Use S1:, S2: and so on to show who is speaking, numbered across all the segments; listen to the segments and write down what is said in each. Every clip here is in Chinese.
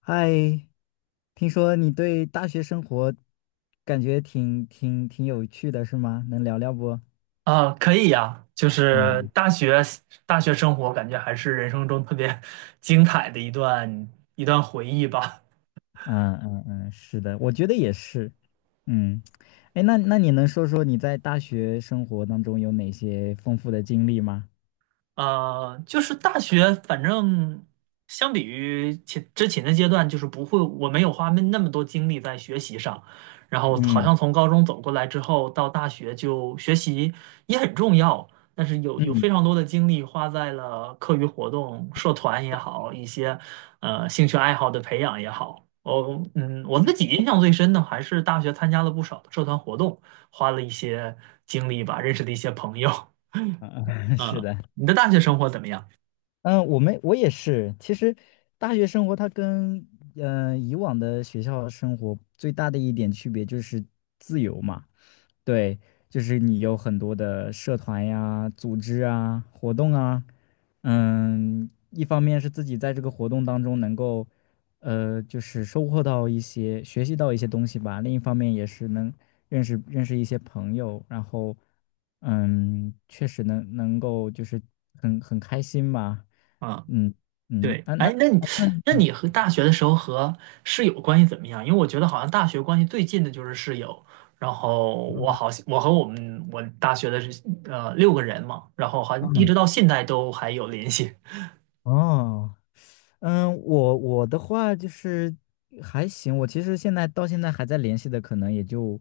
S1: 嗨，听说你对大学生活感觉挺有趣的，是吗？能聊聊不？
S2: 啊，可以呀，就是
S1: 嗯
S2: 大学生活，感觉还是人生中特别 精彩的一段回忆吧。
S1: 嗯嗯嗯，是的，我觉得也是。嗯。哎，那你能说说你在大学生活当中有哪些丰富的经历吗？
S2: 就是大学，反正相比于之前的阶段，就是不会，我没有花那么多精力在学习上。然后好
S1: 嗯
S2: 像从高中走过来之后，到大学就学习也很重要，但是有非
S1: 嗯
S2: 常多的精力花在了课余活动、社团也好，一些兴趣爱好的培养也好。我我自己印象最深的还是大学参加了不少的社团活动，花了一些精力吧，认识了一些朋友。
S1: 嗯，嗯 是
S2: 嗯，
S1: 的。
S2: 你的大学生活怎么样？
S1: 嗯，我也是。其实大学生活它跟以往的学校生活最大的一点区别就是自由嘛。对，就是你有很多的社团呀、组织啊、活动啊。嗯，一方面是自己在这个活动当中能够，就是收获到一些、学习到一些东西吧；另一方面也是能认识认识一些朋友。然后，嗯，确实能够就是很开心吧。
S2: 啊，
S1: 嗯嗯，
S2: 对，
S1: 啊那
S2: 哎，那你
S1: 啊那
S2: 那你和大学的时候和室友关系怎么样？因为我觉得好像大学关系最近的就是室友，然后我
S1: 嗯，
S2: 好像我和我们我大学的是六个人嘛，然后好像一直
S1: 嗯
S2: 到现在都还有联系
S1: 哦。嗯，我的话就是还行。我其实现在到现在还在联系的，可能也就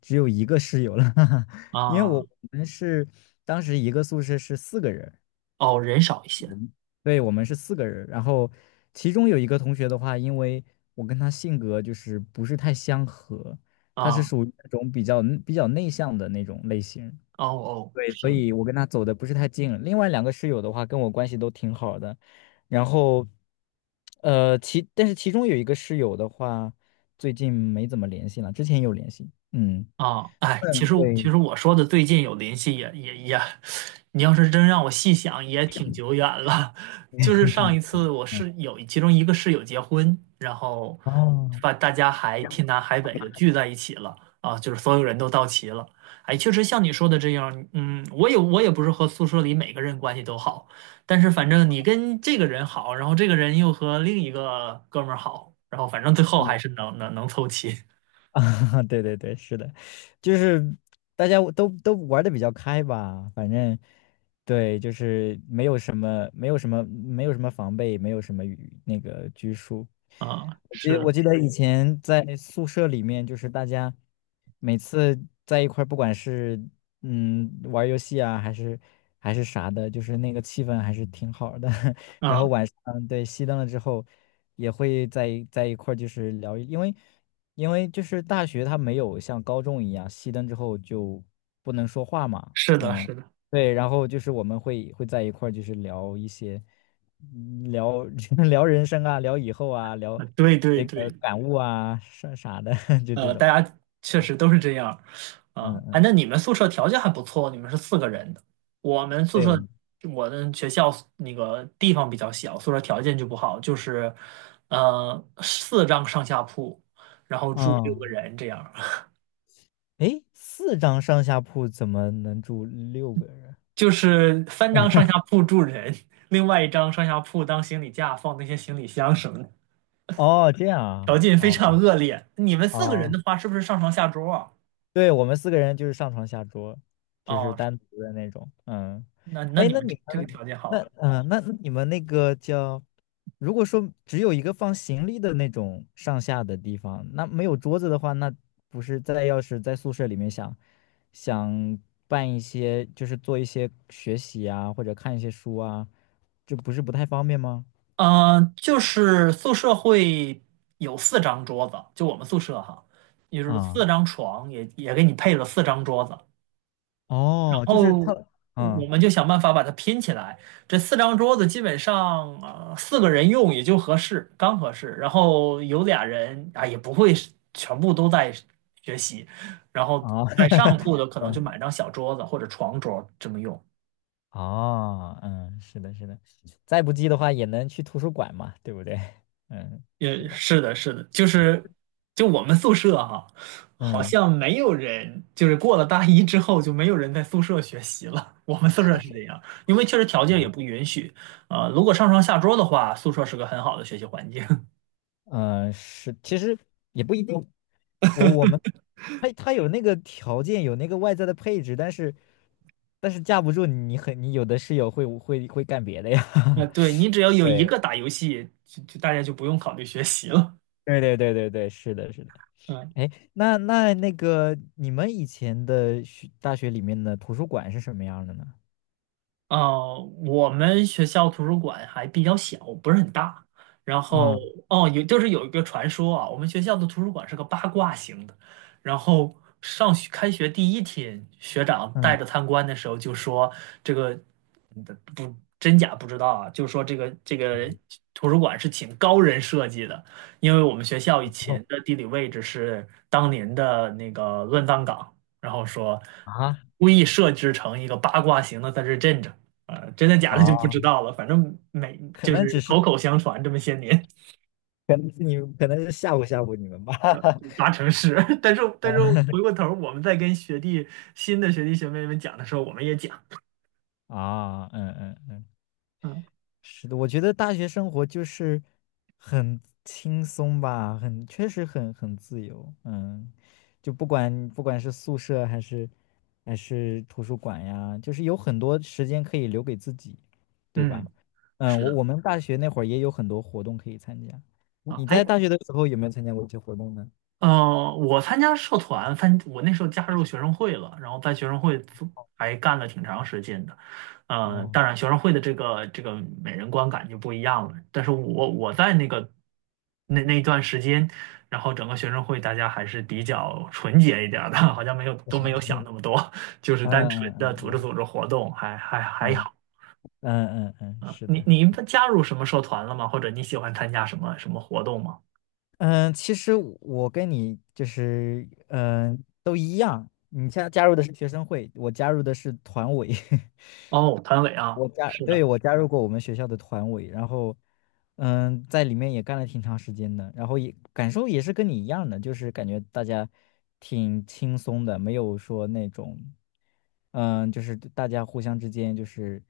S1: 只有一个室友了，哈哈。因为我
S2: 啊。
S1: 我们是当时一个宿舍是四个人。
S2: 哦，人少一些
S1: 对，我们是四个人，然后其中有一个同学的话，因为我跟他性格就是不是太相合。他是
S2: 啊。
S1: 属于那种比较内向的那种类型。
S2: 哦哦，
S1: 对，
S2: 是
S1: 所以我跟他走的不是太近。另外两个室友的话，跟我关系都挺好的。然后，但是其中有一个室友的话，最近没怎么联系了，之前有联系。嗯，
S2: 啊，哎，其
S1: 嗯，
S2: 实其
S1: 对。
S2: 实我说的最近有联系也也也，你要是真让我细想，也挺久远了。就是
S1: 挺
S2: 上
S1: 久
S2: 一
S1: 的。
S2: 次我
S1: 嗯，
S2: 室友其中一个室友结婚，然后
S1: 哦，
S2: 把大家还
S1: 这样。
S2: 天南海北的聚在一起了啊，就是所有人都到齐了。哎，确实像你说的这样，嗯，我也不是和宿舍里每个人关系都好，但是反正你跟这个人好，然后这个人又和另一个哥们儿好，然后反正最后还是能凑齐
S1: 对对对，是的，就是大家都玩的比较开吧。反正对，就是没有什么防备，没有什么与那个拘束。
S2: 啊，
S1: 我记
S2: 是
S1: 得我
S2: 的。
S1: 记得以前在宿舍里面，就是大家每次在一块儿，不管是玩游戏啊，还是啥的，就是那个气氛还是挺好的。然后
S2: 嗯
S1: 晚上，对，熄灯了之后，也会在一块儿就是聊，因为。因为就是大学它没有像高中一样熄灯之后就不能说话嘛。
S2: 是的，
S1: 嗯，
S2: 是的，
S1: 对，然后就是我们会在一块儿就是聊一些，聊 聊人生啊，聊以后啊，聊
S2: 呃对对
S1: 那
S2: 对，
S1: 个感悟啊，啥啥的。就这
S2: 呃，
S1: 种。
S2: 大家确实都是这样儿，
S1: 嗯
S2: 啊，哎，
S1: 嗯，
S2: 那你们宿舍条件还不错，你们是四个人的，我们宿
S1: 对，
S2: 舍，
S1: 我们，
S2: 我的学校那个地方比较小，宿舍条件就不好，就是，呃，4张上下铺，然后住六个
S1: 嗯，
S2: 人这样儿
S1: 诶，四张上下铺怎么能住六个人？
S2: 就是3张上下铺住人，另外一张上下铺当行李架放那些行李箱什么的，
S1: 哦，这样
S2: 条
S1: 啊，
S2: 件非常
S1: 哦
S2: 恶劣。你们四个人的
S1: 哦。
S2: 话，是不是上床下桌啊？
S1: 对，我们四个人就是上床下桌，就是
S2: 哦，
S1: 单独的那种。嗯，
S2: 那那
S1: 哎，
S2: 你
S1: 那
S2: 们
S1: 你
S2: 这这个
S1: 们，
S2: 条件
S1: 那
S2: 好，
S1: 那你们那个叫，如果说只有一个放行李的那种上下的地方，那没有桌子的话，那不是在要是在宿舍里面想办一些，就是做一些学习啊，或者看一些书啊，这不是不太方便吗？
S2: 嗯、就是宿舍会有四张桌子，就我们宿舍哈，就是
S1: 啊、
S2: 4张床也，也给你配了四张桌子，然
S1: 哦，就是他，
S2: 后我
S1: 嗯
S2: 们就想办法把它拼起来。这四张桌子基本上四个人用也就合适，刚合适。然后有俩人啊也不会是全部都在学习，然后
S1: 啊。
S2: 在 上铺的可能就买张小桌子或者床桌这么用。
S1: 哦，嗯，是的，是的，再不济的话也能去图书馆嘛，对不对？嗯，是
S2: 也
S1: 的，
S2: 是的，是的，就我们宿舍哈、好
S1: 嗯
S2: 像没有人，就是过了大一之后就没有人在宿舍学习了。我们宿舍是这样，因为确实条件也
S1: 嗯
S2: 不允许如果上床下桌的话，宿舍是个很好的学习环境。
S1: 嗯，是，其实也不一定。我我们，他有那个条件，有那个外在的配置，但是架不住你很，你有的室友会干别的呀。
S2: 那 对你只要有一
S1: 对
S2: 个打游戏，就大家就不用考虑学习了。
S1: 对对对对对，是的，是的。
S2: 嗯
S1: 哎，那个你们以前的大学里面的图书馆是什么样的呢？
S2: 呃，我们学校图书馆还比较小，不是很大。然后
S1: 嗯
S2: 哦，就是有一个传说啊，我们学校的图书馆是个八卦型的。然后上学开学第一天，学长带
S1: 嗯，
S2: 着参观的时候就说这个嗯不真假不知道啊，就说这个图书馆是请高人设计的，因为我们学校以
S1: 哦
S2: 前的地理位置是当年的那个乱葬岗，然后说
S1: 啊。
S2: 故意设置成一个八卦型的在这镇着。啊，真的假的就不知
S1: 啊
S2: 道了，反正每
S1: 可
S2: 就
S1: 能
S2: 是
S1: 只是，
S2: 口口相传这么些年，
S1: 可能是你，可能是吓唬吓唬你们吧。
S2: 呃 八成是。但是回过头儿，我们在跟新的学弟学妹们讲的时候，我们也讲，
S1: 啊，嗯嗯嗯，
S2: 嗯
S1: 是的，我觉得大学生活就是很轻松吧，很，确实很自由。嗯，就不管是宿舍还是图书馆呀，就是有很多时间可以留给自己，对
S2: 嗯，
S1: 吧？嗯，
S2: 是
S1: 我
S2: 的
S1: 我们大学那会儿也有很多活动可以参加。
S2: 啊，
S1: 你在
S2: 哎，
S1: 大学的时候有没有参加过一些活动呢？
S2: 嗯，我参加社团，我那时候加入学生会了，然后在学生会做还干了挺长时间的。嗯，
S1: 哦，
S2: 当然学生会的这个每人观感就不一样了。但是我在那个那一段时间，然后整个学生会大家还是比较纯洁一点儿的，好像
S1: 我
S2: 没
S1: 想
S2: 有
S1: 起，
S2: 想
S1: 嗯
S2: 那么多，就是单纯
S1: 嗯嗯
S2: 的组织
S1: 嗯。
S2: 组织活动，还
S1: 嗯
S2: 好。
S1: 嗯嗯嗯，
S2: 嗯，
S1: 是
S2: 你
S1: 的，
S2: 你加入什么社团了吗？或者你喜欢参加什么活动吗？
S1: 嗯，其实我跟你就是都一样，你加入的是学生会，我加入的是团委。
S2: 哦，团委啊，是
S1: 对，
S2: 的。
S1: 我加入过我们学校的团委，然后在里面也干了挺长时间的。然后也感受也是跟你一样的，就是感觉大家挺轻松的，没有说那种就是大家互相之间就是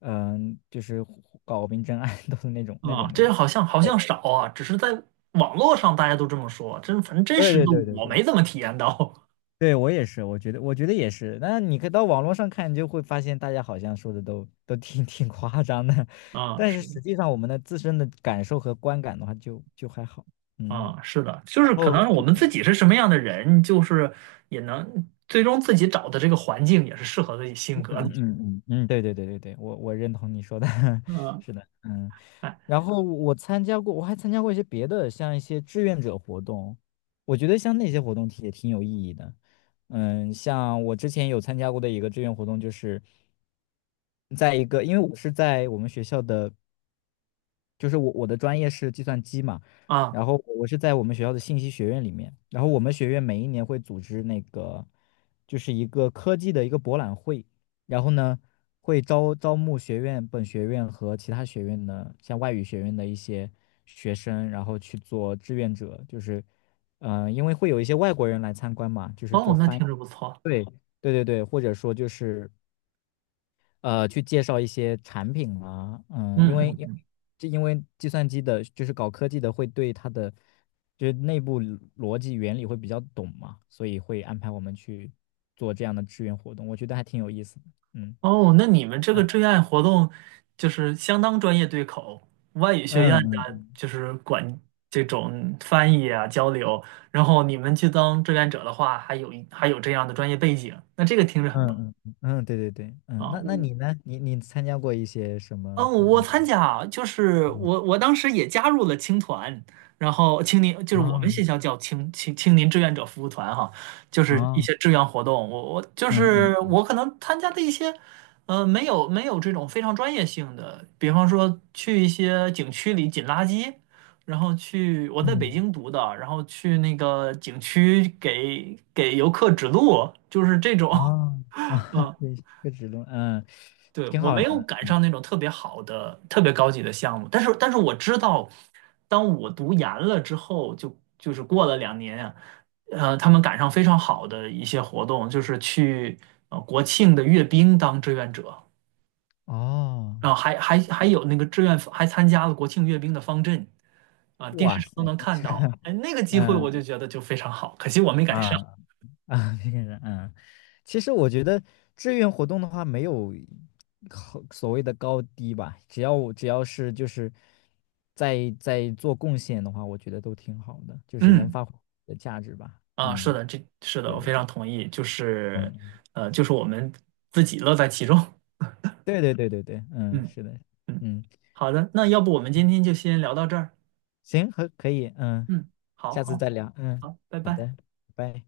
S1: 就是搞明争 暗斗的那种那
S2: 啊，
S1: 种没
S2: 这
S1: 有。
S2: 好像好像少啊，只是在网络上大家都这么说，反正真
S1: 对
S2: 实的
S1: 对对对对
S2: 我
S1: 对
S2: 没怎么体验到。
S1: 对，我也是，我觉得也是。那你可以到网络上看，你就会发现大家好像说的都挺夸张的，
S2: 啊，
S1: 但是
S2: 是
S1: 实际上我们的自身的感受和观感的话就还好。嗯，
S2: 啊，是的，就是可
S1: 哦，
S2: 能我们自己是什么样的人，就是也能最终自己找的这个环境也是适合自己性
S1: 嗯
S2: 格的。
S1: 嗯嗯嗯，对对对对对，我认同你说的。
S2: 嗯，
S1: 是的，嗯。
S2: 哎
S1: 然后我还参加过一些别的，像一些志愿者活动，我觉得像那些活动也挺有意义的。嗯，像我之前有参加过的一个志愿活动，就是在一个，因为我是在我们学校的。就是我的专业是计算机嘛，
S2: 啊，
S1: 然后我是在我们学校的信息学院里面，然后我们学院每一年会组织那个就是一个科技的一个博览会。然后呢会招募本学院和其他学院的像外语学院的一些学生，然后去做志愿者，就是因为会有一些外国人来参观嘛，就是做
S2: 哦，那
S1: 翻译。
S2: 听着不错。
S1: 对对对对，或者说就是。呃，去介绍一些产品啊。嗯，
S2: 嗯嗯嗯。
S1: 因为计算机的，就是搞科技的，会对它的就是内部逻辑原理会比较懂嘛，所以会安排我们去做这样的志愿活动，我觉得还挺有意思的。嗯
S2: 哦，那你们这个
S1: 嗯
S2: 志愿活动就是相当专业对口，外语学院
S1: 嗯
S2: 的
S1: 嗯
S2: 就是管这种翻译啊交流，然后你们去当志愿者的话，还有这样的专业背景，那这个听着很棒
S1: 嗯嗯，嗯，对对对，嗯，
S2: 啊！
S1: 那你呢？你参加过一些什么
S2: 嗯，
S1: 活
S2: 我
S1: 动？
S2: 参加啊，就是我
S1: 嗯
S2: 我当时也加入了青团，然后青年就是我们
S1: 啊
S2: 学校叫青年志愿者服务团哈，就是一
S1: 啊
S2: 些志愿活动。我我就
S1: 嗯
S2: 是
S1: 嗯
S2: 我可能参加的一些，呃，没有这种非常专业性的，比方说去一些景区里捡垃圾，然后去我在北
S1: 嗯
S2: 京读的，然后去那个景区给游客指路，就是这种，
S1: 啊啊，对，科职论，嗯，
S2: 对，
S1: 挺
S2: 我
S1: 好
S2: 没
S1: 的
S2: 有赶上那种特别好的、特别高级的项目，但是，但是我知道，当我读研了之后，就是过了2年呀，呃，他们赶上非常好的一些活动，就是去国庆的阅兵当志愿者，
S1: 哦。
S2: 然后还有那个志愿还参加了国庆阅兵的方阵啊，电视
S1: 哇
S2: 上都
S1: 塞，
S2: 能看到，哎，那个机会我就
S1: 嗯
S2: 觉得就非常好，可惜我没赶上。
S1: 啊啊，这个人，嗯，其实我觉得志愿活动的话，没有好所谓的高低吧，只要是就是在做贡献的话，我觉得都挺好的，就是能
S2: 嗯，
S1: 发挥自己的价值吧。
S2: 啊，是
S1: 嗯，
S2: 的，这是的，
S1: 对
S2: 我
S1: 对
S2: 非
S1: 对，
S2: 常同意，就是
S1: 嗯，
S2: 呃，就是我们自己乐在其中。
S1: 对对对对对，嗯，
S2: 嗯。
S1: 是的，
S2: 嗯，
S1: 嗯，
S2: 好的，那要不我们今天就先聊到这儿。
S1: 行，可以，嗯，
S2: 嗯，好
S1: 下次
S2: 好
S1: 再聊，嗯，
S2: 好，拜
S1: 好
S2: 拜。
S1: 的，拜拜。